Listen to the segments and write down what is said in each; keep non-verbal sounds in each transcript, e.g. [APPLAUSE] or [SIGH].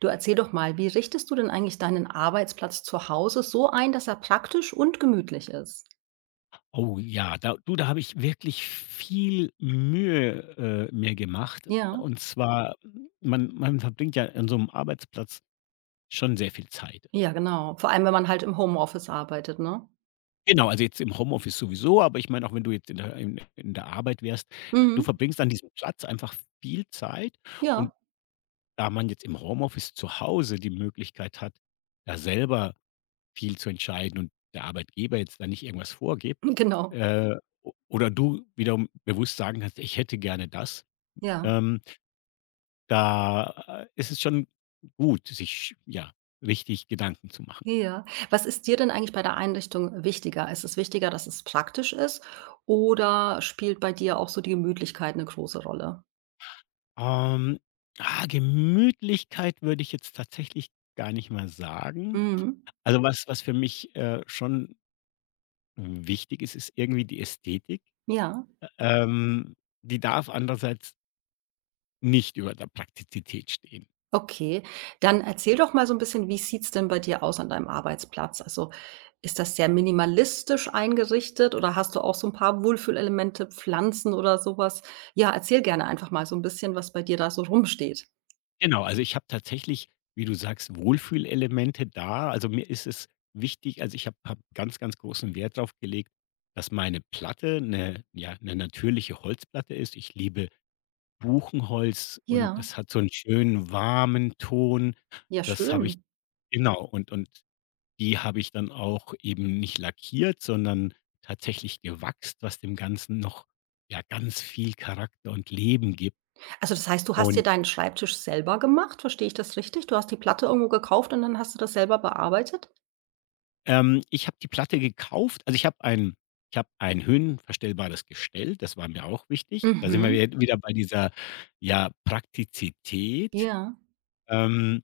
Du erzähl doch mal, wie richtest du denn eigentlich deinen Arbeitsplatz zu Hause so ein, dass er praktisch und gemütlich ist? Oh ja, da habe ich wirklich viel Mühe, mir gemacht. Ja, Und zwar, man verbringt ja an so einem Arbeitsplatz schon sehr viel Zeit. ja, genau. Vor allem, wenn man halt im Homeoffice arbeitet, ne? Genau, also jetzt im Homeoffice sowieso, aber ich meine auch, wenn du jetzt in der Arbeit wärst, du Mhm. verbringst an diesem Platz einfach viel Zeit. Ja, Und da man jetzt im Homeoffice zu Hause die Möglichkeit hat, da selber viel zu entscheiden und der Arbeitgeber jetzt da nicht irgendwas vorgibt, [LAUGHS] genau. äh, o oder du wiederum bewusst sagen kannst: „Ich hätte gerne das.“ Ja, Ähm, da ist es schon gut, sich, ja, richtig Gedanken zu machen. ja. Was ist dir denn eigentlich bei der Einrichtung wichtiger? Ist es wichtiger, dass es praktisch ist oder spielt bei dir auch so die Gemütlichkeit eine große Rolle? Ähm, Gemütlichkeit würde ich jetzt tatsächlich gar nicht mal sagen. Mhm. Also, was für mich, schon wichtig ist, ist irgendwie die Ästhetik. Ja. Ähm, die darf andererseits nicht über der Praktizität stehen. Okay, dann erzähl doch mal so 'n bisschen, wie sieht's denn bei dir aus an deinem Arbeitsplatz? Also, ist das sehr minimalistisch eingerichtet oder hast du auch so 'n paar Wohlfühlelemente, Pflanzen oder so was? Ja, erzähl gerne einfach mal so 'n bisschen, was bei dir da so rumsteht. Genau, also ich habe tatsächlich, wie du sagst, Wohlfühlelemente da. Also mir ist es wichtig, also ich habe hab hab ganz, ganz großen Wert darauf gelegt, dass meine Platte 'ne natürliche Holzplatte ist. Ich liebe Buchenholz und Ja, das hat so einen schönen warmen Ton. ja Das habe ich, schön. genau, und die habe ich dann auch eben nicht lackiert, sondern tatsächlich gewachst, was dem Ganzen noch, ja, ganz viel Charakter und Leben gibt. Also, das heißt, du hast dir Und deinen Schreibtisch selber gemacht? Verstehe ich das richtig? Du hast die Platte irgendwo gekauft und dann hast du das selber bearbeitet? Ich habe die Platte gekauft. Also, ich habe ein höhenverstellbares Gestell, das war mir auch wichtig. Da sind wir Mhm. wi wieder bei dieser, ja, Praktizität, Ja, ähm,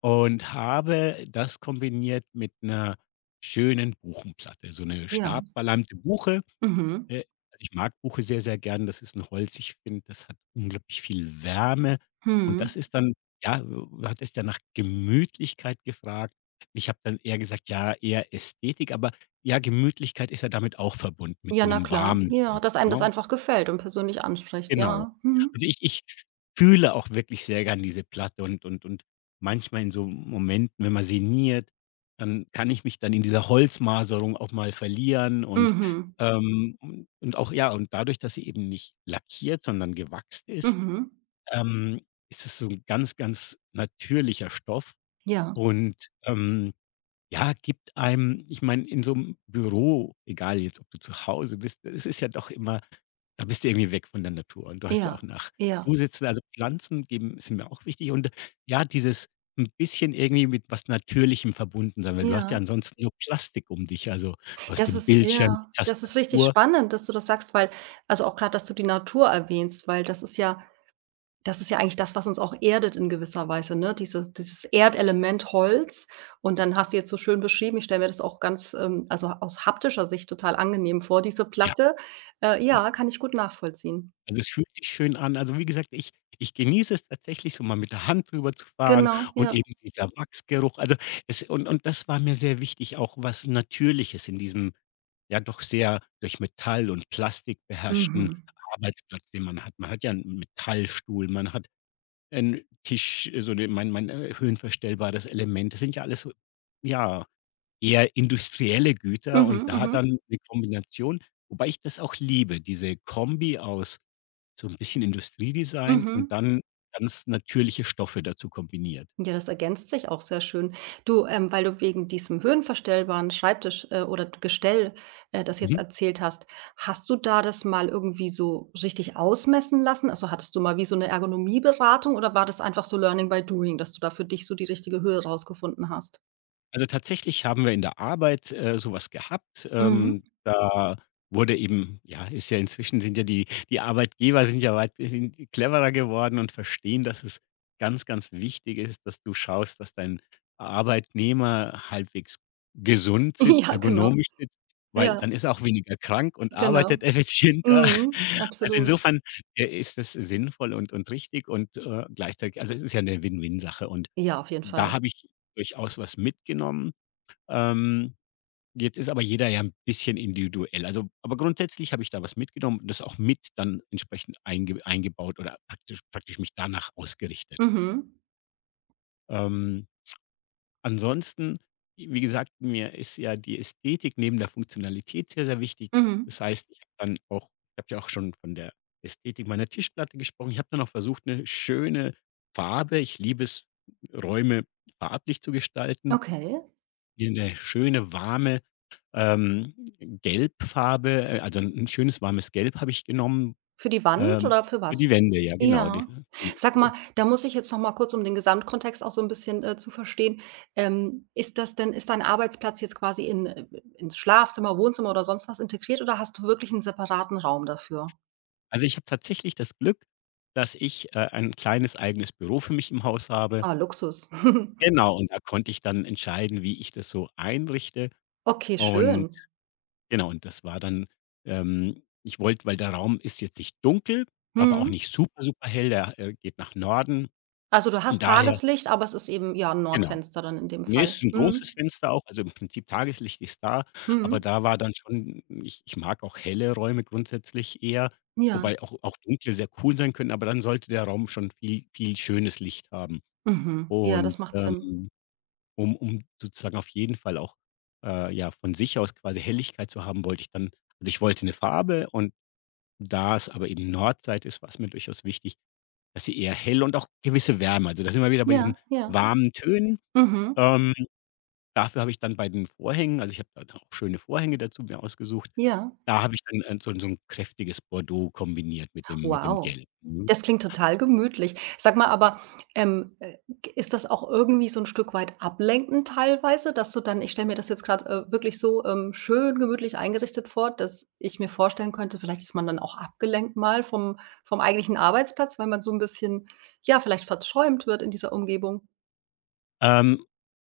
und habe das kombiniert mit einer schönen Buchenplatte, so eine ja. stabverleimte Buche. Mhm. Äh, also, ich mag Buche sehr, sehr gern. Das ist ein Holz. Ich finde, das hat unglaublich viel Wärme, und das Mhm. ist dann, ja, du hattest ja nach Gemütlichkeit gefragt. Ich habe dann eher gesagt, ja, eher Ästhetik, aber ja, Gemütlichkeit ist ja damit auch verbunden, mit Ja, so na einem klar. warmen Ja, Holz, dass einem das ne? einfach gefällt und persönlich anspricht, Genau. ja. Mhm. Also, ich fühle auch wirklich sehr gern diese Platte, und manchmal in so Momenten, wenn man sinniert, dann kann ich mich dann in dieser Holzmaserung auch mal verlieren, und Mhm. und auch, ja, und dadurch, dass sie eben nicht lackiert, sondern gewachst ist, Mhm. ähm, ist es so 'n ganz, ganz natürlicher Stoff Ja, und, ja, gibt einem, ich meine, in so einem Büro, egal jetzt, ob du zu Hause bist, es ist ja doch immer, da bist du irgendwie weg von der Natur, und du hast ja auch ja, nach ja, zusätzen, also, Pflanzen geben sind mir auch wichtig, und ja, dieses ein bisschen irgendwie mit was Natürlichem verbunden sein, weil du hast ja ja. ansonsten nur Plastik um dich. Also, du hast Das den ist Bildschirm, die ja, das ist richtig Tastatur. spannend, dass du das sagst, weil also, auch grad, dass du die Natur erwähnst, weil das ist ja eigentlich das, was uns auch erdet in gewisser Weise, ne? Dieses Erdelement Holz. Und dann hast du jetzt so schön beschrieben, ich stelle mir das auch ganz, also, aus haptischer Sicht total angenehm vor, diese Ja. Platte. Ja, kann ich gut nachvollziehen. Also, es fühlt sich schön an. Also, wie gesagt, ich genieße es tatsächlich so, mal mit der Hand drüber zu fahren, Genau, und ja. eben dieser Wachsgeruch. Also, es, und das war mir sehr wichtig, auch was Natürliches in diesem, ja, doch sehr durch Metall und Plastik beherrschten Mhm. Arbeitsplatz, den man hat. Man hat ja einen Metallstuhl, man hat 'n Tisch, so den mein höhenverstellbares Element. Das sind ja alles so, ja, eher industrielle Güter, Mhm, und da mhm, dann 'ne Kombination, wobei ich das auch liebe, diese Kombi aus so 'n bisschen Industriedesign und mhm. dann ganz natürliche Stoffe dazu kombiniert. Ja, das ergänzt sich auch sehr schön. Du, weil du wegen diesem höhenverstellbaren Schreibtisch, oder Gestell, das jetzt Mhm. erzählt hast, hast du da das mal irgendwie so richtig ausmessen lassen? Also, hattest du mal wie so eine Ergonomieberatung oder war das einfach so Learning by Doing, dass du da für dich so die richtige Höhe rausgefunden hast? Also, tatsächlich haben wir in der Arbeit, so gehabt. Mhm. Da wurde eben, ja, ist ja inzwischen, sind ja die Arbeitgeber, sind ja weit sind cleverer geworden und verstehen, dass es ganz, ganz wichtig ist, dass du schaust, dass dein Arbeitnehmer halbwegs gesund [LAUGHS] sitzt, Ja, genau. ergonomisch sitzt, weil Ja, dann ist er auch weniger krank und genau. arbeitet effizienter. Mhm, [LAUGHS] Also, absolut. insofern, ist das sinnvoll und, richtig, und, gleichzeitig, also, es ist ja eine Win-Win-Sache, und Ja, auf jeden da Fall. habe ich durchaus was mitgenommen. Ähm, jetzt ist aber jeder ja ein bisschen individuell. Also, aber grundsätzlich habe ich da was mitgenommen und das auch mit dann entsprechend eingebaut oder praktisch, mich danach ausgerichtet. Mhm, Ähm, ansonsten, wie gesagt, mir ist ja die Ästhetik neben der Funktionalität sehr, sehr wichtig. mhm. Das heißt, ich habe dann auch, ich habe ja auch schon von der Ästhetik meiner Tischplatte gesprochen. Ich habe dann auch versucht, eine schöne Farbe, ich liebe es, Räume farblich zu gestalten, Okay. die eine schöne, warme Ähm, Gelbfarbe, also 'n schönes warmes Gelb habe ich genommen, Für die Wand ähm, oder für für was? die Wände, ja, genau, die Ja. genau. Sag mal, Also, da muss ich jetzt noch mal kurz, um den Gesamtkontext auch so 'n bisschen, zu verstehen ist das denn ist dein Arbeitsplatz jetzt quasi in ins Schlafzimmer, Wohnzimmer oder sonst was integriert oder hast du wirklich 'n separaten Raum dafür? Ich habe tatsächlich das Glück, dass ich, ein kleines eigenes Büro für mich im Haus habe. Ah, Luxus. [LAUGHS] Genau, und da konnte ich dann entscheiden, wie ich das so einrichte. Okay, Und schön. genau, und das war dann, ich wollte, weil der Raum ist jetzt nicht dunkel, aber auch Mhm. nicht super, super hell, der, geht nach Norden Also, du und hast daher, Tageslicht, aber es ist eben, ja, 'n genau. Nordfenster dann in dem Ne, es Fall. ist 'n großes Mhm. Fenster auch, also im Prinzip Tageslicht ist da, aber Mhm. da war dann schon, ich mag auch helle Räume grundsätzlich eher, Ja. wobei auch dunkle sehr cool sein können, aber dann sollte der Raum schon viel, viel schönes Licht haben. Mhm. Ja, das Und, macht Sinn. Um sozusagen auf jeden Fall auch, ja, von sich aus quasi Helligkeit zu haben, wollte ich dann, also ich wollte 'ne Farbe, und da es aber eben Nordseite ist, war's mir durchaus wichtig, dass sie eher hell und auch gewisse Wärme, also da sind wir wieder bei Ja, diesen ja. warmen Tönen, Mhm. ähm dafür habe ich dann bei den Vorhängen, also, ich habe da dann auch schöne Vorhänge dazu mir ausgesucht. Ja. Da habe ich dann, so 'n, so 'n kräftiges Bordeaux kombiniert mit dem, mit dem Wow, Gelb, mhm. das klingt total gemütlich. Sag mal, aber, ähm, äh, g ist das auch irgendwie so ein Stück weit ablenkend teilweise, dass du dann ich stelle mir das jetzt gerade wirklich so, schön gemütlich eingerichtet vor, dass ich mir vorstellen könnte, vielleicht ist man dann auch abgelenkt mal vom eigentlichen Arbeitsplatz, weil man so ein bisschen, ja, vielleicht verträumt wird in dieser Umgebung. Ähm,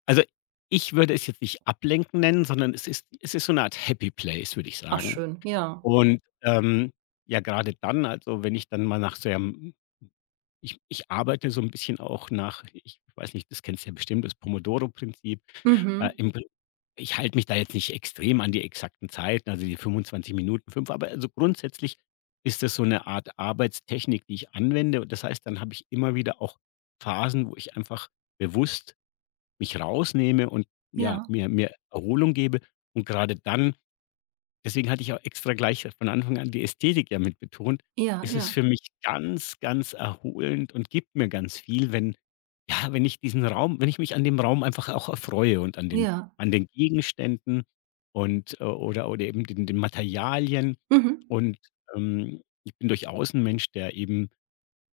also, ich würde es jetzt nicht ablenken nennen, sondern es ist, es ist so 'ne Art Happy Place, würde ich Ach sagen. schön, ja. Und, ja, grade dann, also, wenn ich dann mal nach so einem, ich arbeite so 'n bisschen auch nach, ich weiß nicht, das kennst du ja bestimmt, das Pomodoro-Prinzip. Mhm. Im Prin Ich halte mich da jetzt nicht extrem an die exakten Zeiten, also die 25 Minuten, 5, aber also grundsätzlich ist das so eine Art Arbeitstechnik, die ich anwende, und das heißt, dann habe ich immer wieder auch Phasen, wo ich einfach bewusst mich rausnehme und, ja, Ja, mir Erholung gebe, und gerade dann, deswegen hatte ich auch extra gleich von Anfang an die Ästhetik ja mit betont. ja, Es ja, ist für mich ganz, ganz erholend und gibt mir ganz viel, wenn, ja, wenn ich diesen Raum, wenn ich mich an dem Raum einfach auch erfreue und an den, ja. an den Gegenständen und, oder, eben den, Materialien. Mhm, Und, ich bin durchaus ein Mensch, der eben,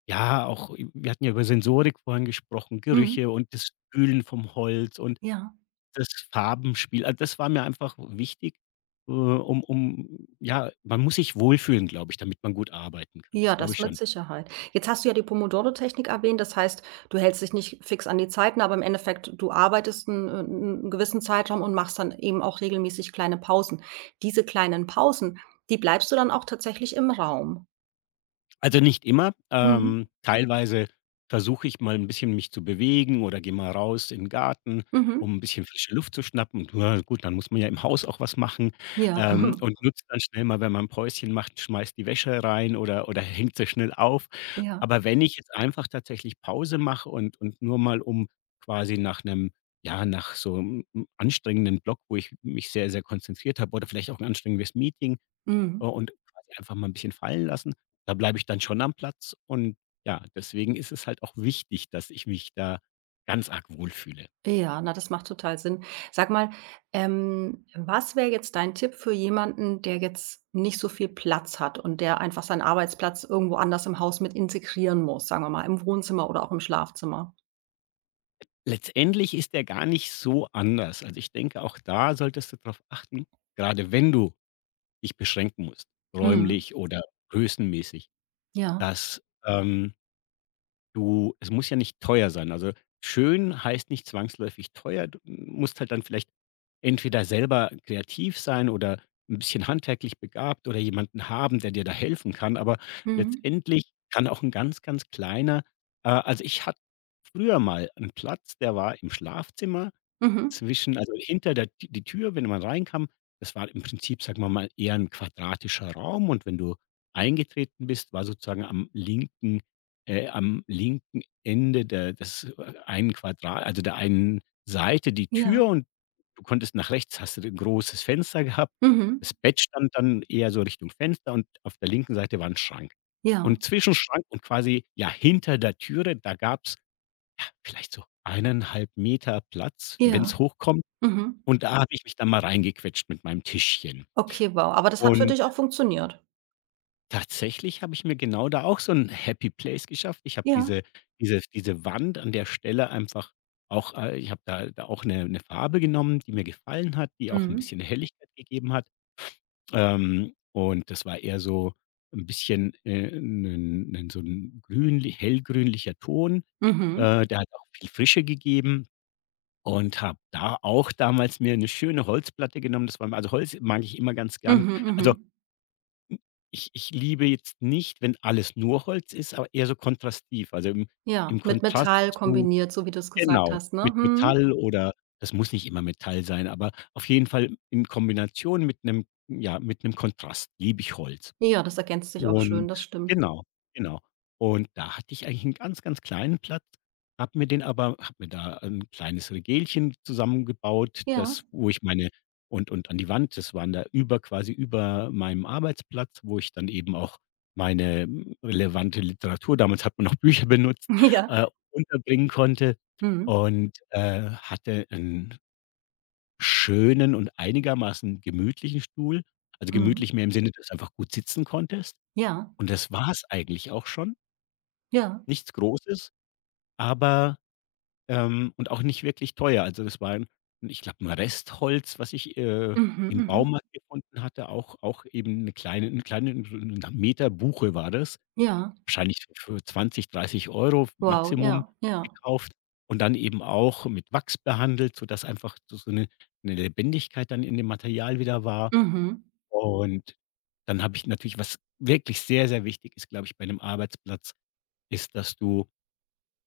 ja, auch, wir hatten ja über Sensorik vorhin gesprochen, mhm, Gerüche und das Fühlen vom Holz und ja. das Farbenspiel, also, das war mir einfach wichtig, um ja, man muss sich wohlfühlen, glaube ich, damit man gut arbeiten kann. Das Ja, glaube das ich mit schon. Sicherheit. Jetzt hast du ja die Pomodoro-Technik erwähnt, das heißt, du hältst dich nicht fix an die Zeiten, aber im Endeffekt, du arbeitest einen 'n 'n gewissen Zeitraum und machst dann eben auch regelmäßig kleine Pausen. Diese kleinen Pausen, die bleibst du dann auch tatsächlich im Raum? Also, nicht immer. Mhm. Teilweise versuche ich mal ein bisschen mich zu bewegen oder gehe mal raus in 'n Garten, Mhm. um ein bisschen frische Luft zu schnappen. Und na gut, dann muss man ja im Haus auch was machen, Ja. [LAUGHS] Und nutzt dann schnell mal, wenn man ein Päuschen macht, schmeißt die Wäsche rein oder hängt sie schnell auf. Ja. Aber wenn ich jetzt einfach tatsächlich Pause mache, und nur mal um quasi nach einem, ja, nach so 'm anstrengenden Block, wo ich mich sehr, sehr konzentriert habe, oder vielleicht auch ein anstrengendes Meeting, Mhm. und quasi einfach mal ein bisschen fallen lassen. Da bleibe ich dann schon am Platz, und ja, deswegen ist es halt auch wichtig, dass ich mich da ganz arg wohlfühle. Ja, na, das macht total Sinn. Sag mal, was wäre jetzt dein Tipp für jemanden, der jetzt nicht so viel Platz hat und der einfach seinen Arbeitsplatz irgendwo anders im Haus mit integrieren muss, sagen wir mal, im Wohnzimmer oder auch im Schlafzimmer? Letztendlich ist der gar nicht so anders. Also, ich denke, auch da solltest du darauf achten, gerade wenn du dich beschränken musst, Mhm. räumlich oder größenmäßig, Ja. dass, du, es muss ja nicht teuer sein. Also, schön heißt nicht zwangsläufig teuer. Du musst halt dann vielleicht entweder selber kreativ sein oder ein bisschen handwerklich begabt oder jemanden haben, der dir da helfen kann, aber Mhm. letztendlich kann auch ein ganz, ganz kleiner, also, ich hatte früher mal einen Platz, der war im Schlafzimmer, Mhm. zwischen, also hinter der T die Tür, wenn man reinkam, das war im Prinzip, sagen wir mal, eher ein quadratischer Raum, und wenn du eingetreten bist, war sozusagen am linken Ende der des, einen Quadrat, also der einen Seite die Ja. Tür, und du konntest nach rechts, hast du ein großes Fenster gehabt. Das Mhm. Bett stand dann eher so Richtung Fenster, und auf der linken Seite war ein Schrank. Ja. Und zwischen Schrank und quasi, ja, hinter der Türe, da gab's, ja, vielleicht so 1,5 Meter Platz, wenn es Ja. hochkommt. Mhm. Und da habe ich mich dann mal reingequetscht mit meinem Tischchen. Okay, wow. Aber das hat für Und dich auch funktioniert? tatsächlich habe ich mir genau da auch so 'n Happy Place geschafft. Ich habe Ja. diese Wand an der Stelle einfach auch, ich habe da auch 'ne Farbe genommen, die mir gefallen hat, die auch 'n Mhm. bisschen Helligkeit gegeben hat. Und das war eher so 'n bisschen, 'nen 'nen so 'n grünlich hellgrünlicher Ton. Mhm. Der hat auch viel Frische gegeben. Und habe da auch damals mir eine schöne Holzplatte genommen. Das war mir also, Holz mag ich immer ganz gern. Mhm. Also, Mhm. ich liebe jetzt nicht, wenn alles nur Holz ist, aber eher so kontrastiv, also, im Ja, im mit Kontrast Metall zu kombiniert, so wie du es gesagt genau, hast, ne? mit Mhm. Metall oder das muss nicht immer Metall sein, aber auf jeden Fall in Kombination mit einem ja, mit einem Kontrast liebe ich Holz. Ja, das ergänzt sich auch schön, Und das stimmt. genau, genau. Und da hatte ich eigentlich einen ganz, ganz kleinen Platz, habe mir da ein kleines Regelchen zusammengebaut, Ja, das wo ich meine und an die Wand, das waren da über quasi über meinem Arbeitsplatz, wo ich dann eben auch meine, relevante Literatur damals hat man noch Bücher benutzt, [LAUGHS] ja. Unterbringen konnte Mhm, und, hatte einen schönen und einigermaßen gemütlichen Stuhl. Also, mhm. gemütlich mehr im Sinne, dass du einfach gut sitzen konntest. Ja, Und das war's eigentlich auch schon. ja. Nichts Großes, aber und auch nicht wirklich teuer. Also, das war 'n ich glaube, 'n Restholz, was ich, Mhm, im mhm. Baumarkt gefunden hatte, auch eben eine kleine 'n Meter Buche war das. Ja, Wahrscheinlich für 20 bis 30 Euro wow, Maximum ja, ja. gekauft und dann eben auch mit Wachs behandelt, sodass einfach so 'ne 'ne Lebendigkeit dann in dem Material wieder war. Mhm. Und dann habe ich natürlich, was wirklich sehr, sehr wichtig ist, glaube ich, bei einem Arbeitsplatz ist, dass du,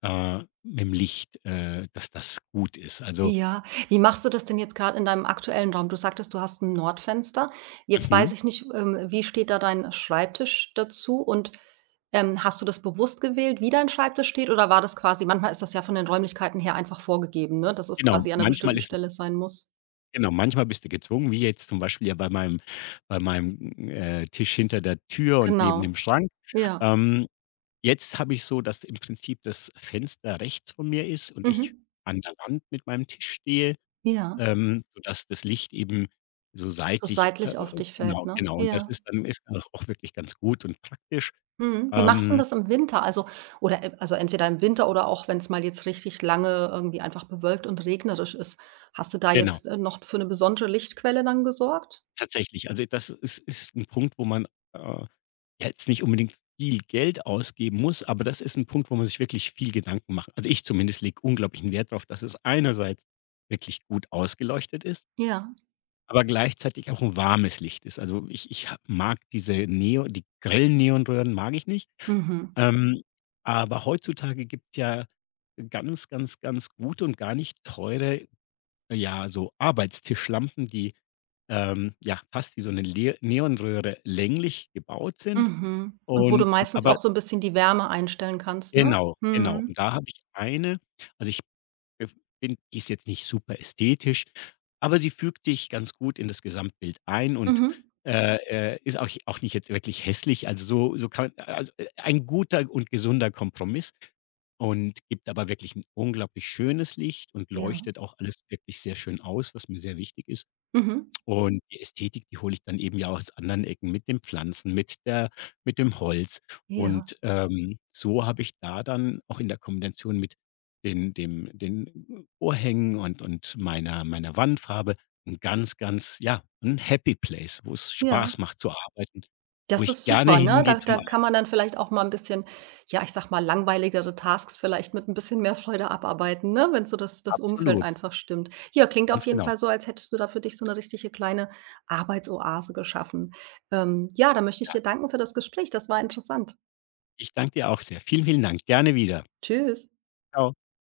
äh, mit'm Licht dass das gut ist. Also, Ja. Wie machst du das denn jetzt gerade in deinem aktuellen Raum? Du sagtest, du hast ein Nordfenster. Jetzt weiß Mhm. ich nicht, wie steht da dein Schreibtisch dazu und, hast du das bewusst gewählt, wie dein Schreibtisch steht oder war das quasi manchmal ist das ja von den Räumlichkeiten her einfach vorgegeben, ne, dass es genau, quasi an einer manchmal bestimmten ist Stelle es sein muss. genau, manchmal bist du gezwungen, wie jetzt zum Beispiel ja bei meinem, Tisch hinter der Tür und neben Genau, dem Schrank. ja. Ähm, jetzt habe ich so, dass im Prinzip das Fenster rechts von mir ist und ich Mhm. an der Wand mit meinem Tisch stehe, Ja, sodass das Licht eben so so seitlich seitlich auf dich fällt, genau, ne? genau. Und das Ja. ist dann auch wirklich ganz gut und praktisch. Mhm. Wie machst 'n Ähm, das im Winter? Also oder e also entweder im Winter oder auch wenn es mal jetzt richtig lange irgendwie einfach bewölkt und regnerisch ist. Hast du da genau. jetzt, noch für eine besondere Lichtquelle dann gesorgt? Tatsächlich. Also, das ist 'n Punkt, wo man, äh, ja, jetzt nicht unbedingt viel Geld ausgeben muss, aber das ist ein Punkt, wo man sich wirklich viel Gedanken macht. Also, ich zumindest lege unglaublichen Wert darauf, dass es einerseits wirklich gut ausgeleuchtet ist, Ja. aber gleichzeitig auch ein warmes Licht ist. Also, ich ich ha mag die grellen Neonröhren mag ich nicht. Mhm. Ähm, aber heutzutage gibt's ja ganz, ganz, ganz gute und gar nicht teure, ja, so Arbeitstischlampen, die ja, fast wie so eine Le Neonröhre länglich gebaut sind Mhm. Und wo du und und meistens aber auch so ein bisschen die Wärme einstellen kannst, ne? genau, genau. Mhm. Und da habe ich eine also, ich bef bin die ist jetzt nicht super ästhetisch, aber sie fügt sich ganz gut in das Gesamtbild ein und, Mhm. äh, ist auch auch nicht jetzt wirklich hässlich. Also, so so kann also, ein guter und gesunder Kompromiss und gibt aber wirklich ein unglaublich schönes Licht und Ja. leuchtet auch alles wirklich sehr schön aus, was mir sehr wichtig ist. Mhm. Und die Ästhetik, die hole ich dann eben ja aus anderen Ecken mit den Pflanzen, mit der mit dem Holz. Ja. Und, so habe ich da dann auch in der Kombination mit den Vorhängen und meiner Wandfarbe 'n ganz, ganz ja, 'n Happy Place, wo es Ja. Spaß macht zu arbeiten, wo Das ich ist gerne super, ne? Da hingehe zum da Arbeiten. kann man dann vielleicht auch mal ein bisschen, ja, ich sag mal, langweiligere Tasks vielleicht mit ein bisschen mehr Freude abarbeiten, ne, wenn so das Umfeld Absolut, einfach stimmt. Ja, klingt auf ganz jeden genau. Fall so, als hättest du da für dich so eine richtige kleine Arbeitsoase geschaffen. Ja, da möchte ich Ja, dir danken für das Gespräch. Das war interessant. ich danke dir auch sehr. Vielen, vielen Dank. Gerne wieder. Tschüss. Tschau.